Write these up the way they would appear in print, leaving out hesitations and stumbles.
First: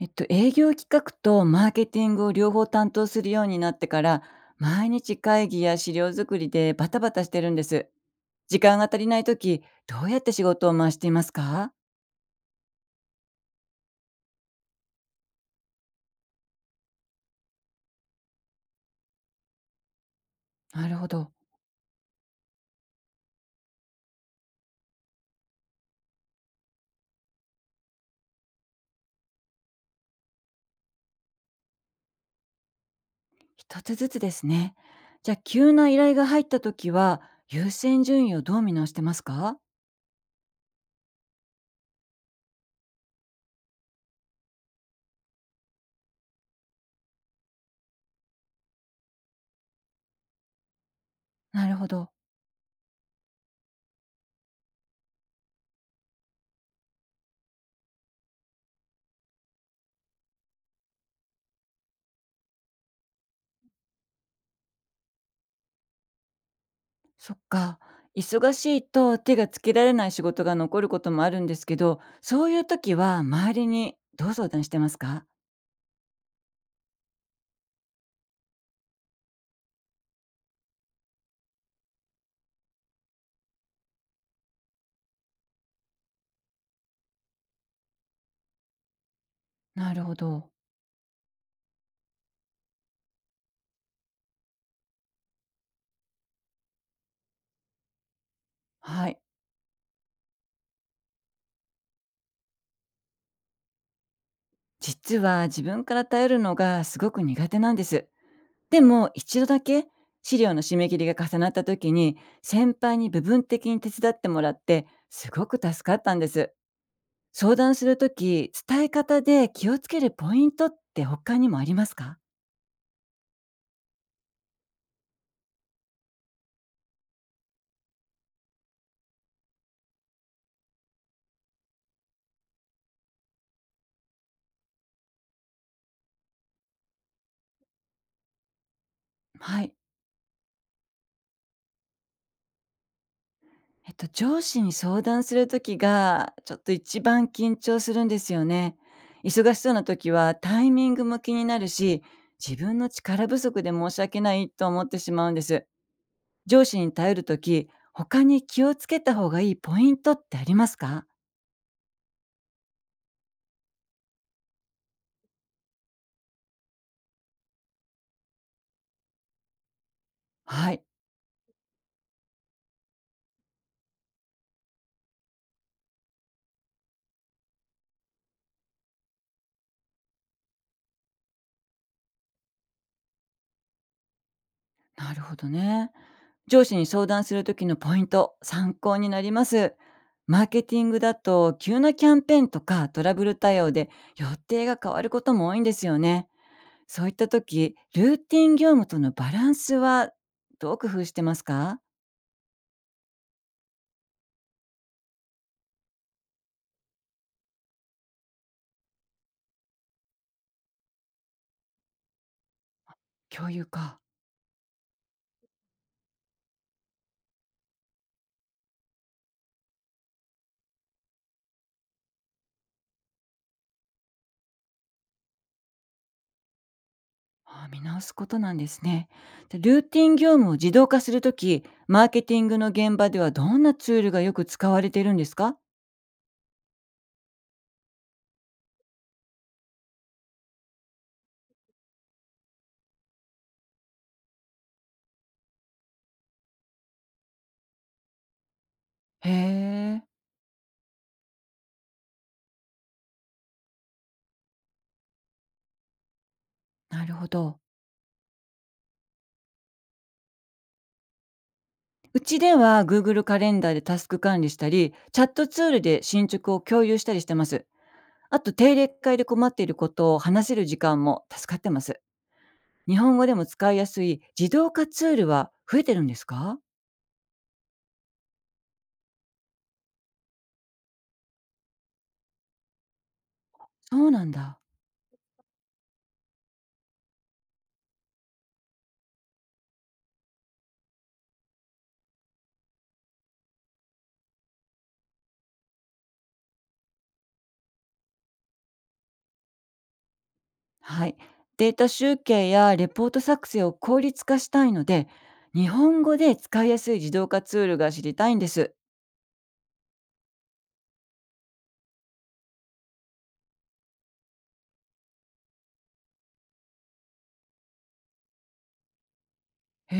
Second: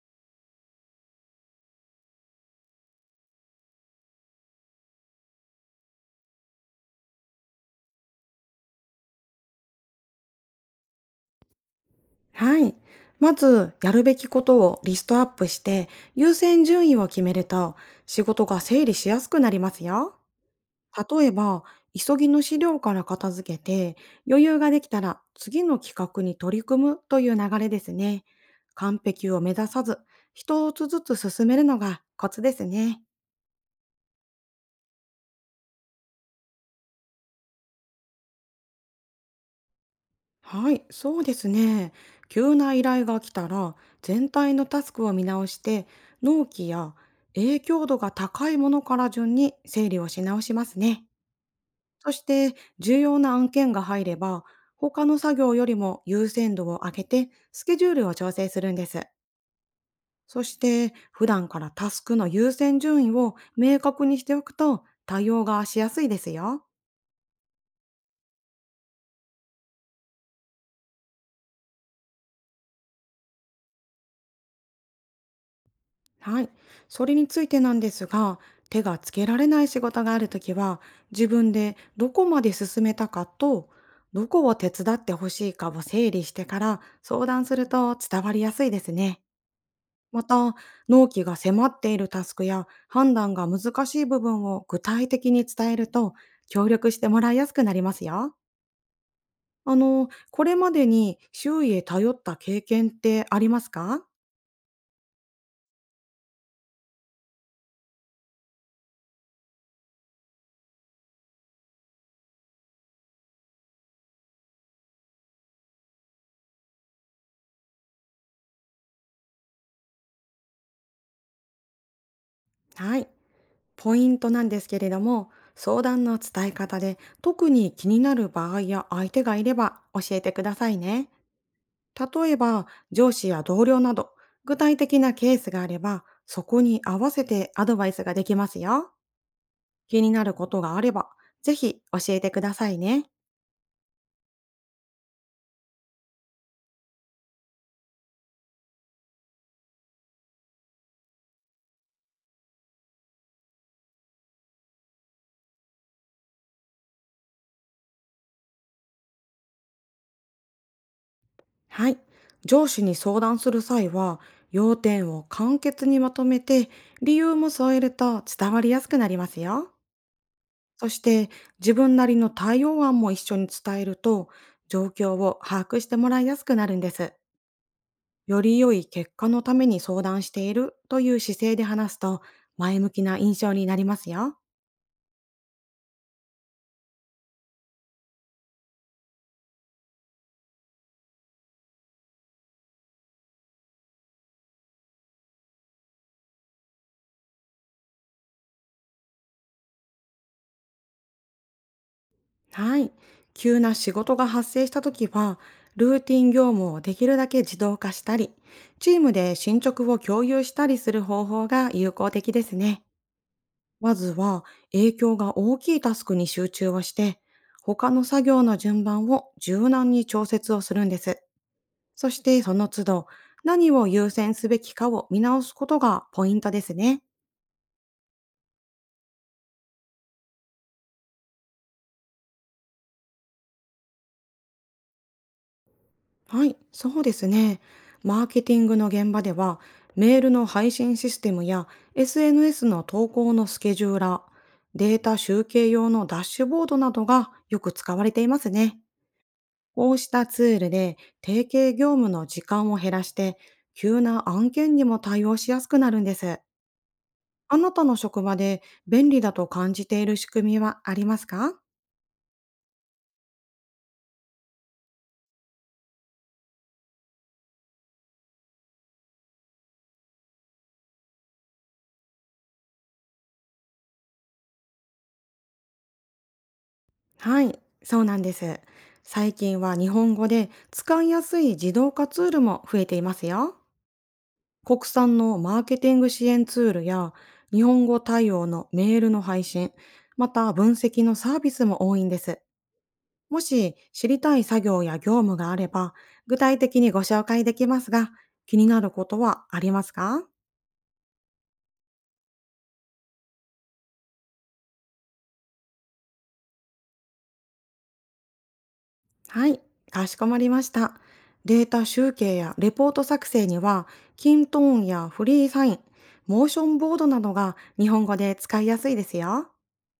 営業企画とマーケティングを両方担当するようになってから、毎日会議や資料作りでバタバタしてるんです。時間が足りないとき、どうやって仕事を回していますか？はい。まず、やるべきことをリストアップして、優先順位を決めると、仕事が整理しやすくなりますよ。なるほ例ど。えば、急ぎの資料から片付けて、余裕ができたら次の企画に取り組むという流れですね。完璧を目指さず、一つずつ進めるのがコツですね。一つずつですね。じゃあ、急な依頼が入ったときは、優先順位をどう見直してますか？はい、そうですね。急な依頼が来たら、全体のタスクを見直して、納期や影響度が高いものから順に整理をし直しますね。なるほど。そして、重要な案件が入れば、他の作業よりも優先度を上げて、スケジュールを調整するんです。そして、普段からタスクの優先順位を明確にしておくと、対応がしやすいですよ。そっか。忙しいと手がつけられない仕事が残ることもあるんですけど、そういうときは周りにどう相談してますか？はい。それについてなんですが、手がつけられない仕事があるときは、自分でどこまで進めたかと、どこを手伝ってほしいかを整理してから相談すると伝わりやすいですね。なるほまど。た、納期が迫っているタスクや判断が難しい部分を具体的に伝えると、協力してもらいやすくなりますよ。はい。これまでに周囲へ頼った経験ってありますか？実は自分から頼るのがすごく苦手なんです。でも一度だけ資料の締め切りが重なった時に先輩に部分的に手伝ってもらってすごく助かったんです。相談する時伝え方で気をつけるポイントって他にもありますか？はい。ポイントなんですけれども、相談の伝え方で特に気になる場合や相手がいれば教えてくださいね。例えば、上司や同僚など、具体的なケースがあれば、そこに合わせてアドバイスができますよ。はい。気になることがあれば、ぜひ教えてくださいね。上司に相談する時がちょっと一番緊張するんですよね。忙しそうな時はタイミングも気になるし自分の力不足で申し訳ないと思ってしまうんです。上司に頼るとき、他に気をつけた方がいいポイントってありますか？はい。上司に相談する際は、要点を簡潔にまとめて、理由も添えると伝わりやすくなりますよ。はい、そして、自分なりの対応案も一緒に伝えると、状況を把握してもらいやすくなるんです。より良い結果のために相談しているという姿勢で話すと、前向きな印象になりますよ。なるほどね。上司に相談するときのポイント、参考になります。マーケティングだと急なキャンペーンとかトラブル対応で予定が変わることも多いんですよね。そういったときルーティン業務とのバランスはどう工夫してますか？はい。急な仕事が発生した時は、ルーティン業務をできるだけ自動化したり、チームで進捗を共有したりする方法が有効的ですね。共有まか。ずは、影響が大きいタスクに集中をして、他の作業の順番を柔軟に調節をするんです。そしてその都度、何を優先すべきかを見直すことがポイントですね。あー、見直すことなんですね。でルーティン業務を自動化するとき、マーケティングの現場ではどんなツールがよく使われているんですか？はい、そうですね。マーケティングの現場では、メールの配信システムや SNS の投稿のスケジューラー、データ集計用のダッシュボードなどがよく使われていますね。へこうえ、したツールで提携業務の時間を減らして、急な案件にも対応しやすくなるんです。なるほあど。なたの職場で便利だと感じている仕組みはありますか？うちでは Google カレンダーでタスク管理したり、チャットツールで進捗を共有したりしてます。あと定例会で困っていることを話せる時間も助かってます。日本語でも使いやすい自動化ツールは増えてるんですか？はい、そうなんです。最近は日本語で使いやすい自動化ツールも増えていますよ。そうなんだ。国産のマーケティング支援ツールや日本語対応のメールの配信、また分析のサービスも多いんです。もし知りたい作業や業務があれば、具体的にご紹介できますが、気になることはありますか？はい。データ集計やレポート作成を効率化したいので、日本語で使いやすい自動化ツールが知りたいんです。はい、かしこまりました。データ集計やレポート作成には、キントーンやフリーサイン、モーションボードなどが日本語で使いやすいですよ。へ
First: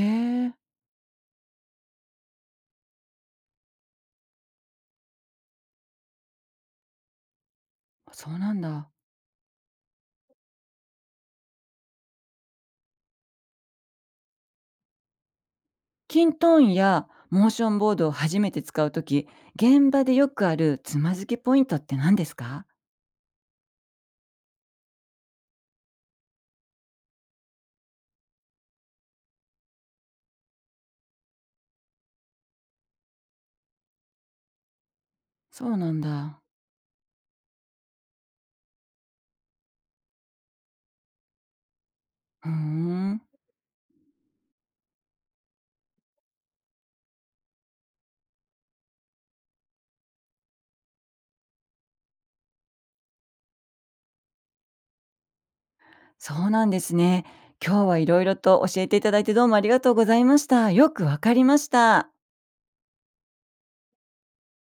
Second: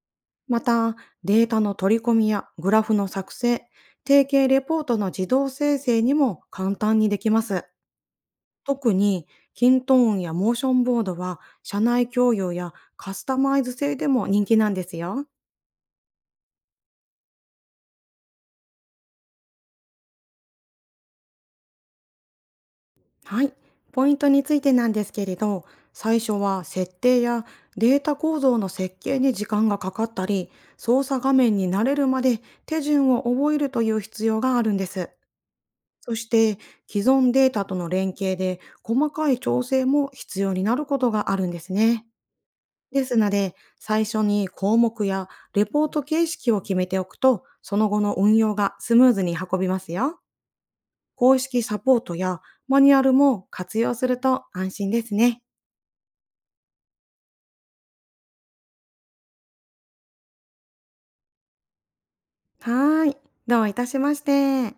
え、また、データの取り込みやグラフの作成、定型レポートの自動生成にも簡単にできます。そうなんだ。特に、キントーンやモーションボードは社内共有やカスタマイズ性でも人気なんですよ。キントーンやモーションボードを初めて使うとき、現場でよくあるつまずきポイントって何ですか？はい。ポイントについてなんですけれど、最初は設定やデータ構造の設計に時間がかかったり、操作画面に慣れるまで手順を覚えるという必要があるんです。そうなんそしだ。て、既存データとの連携で細かい調整も必要になることがあるんですね。うーですん、ので、最初に項目やレポート形式を決めておくと、その後の運用がスムーズに運びますよ。公式サポートやマニュアルも活用すると安心ですね。そうなんですね。今日はいろいろと教えていただいてどうもありがとうございました。よくわかりました。はーい。どういたしまして。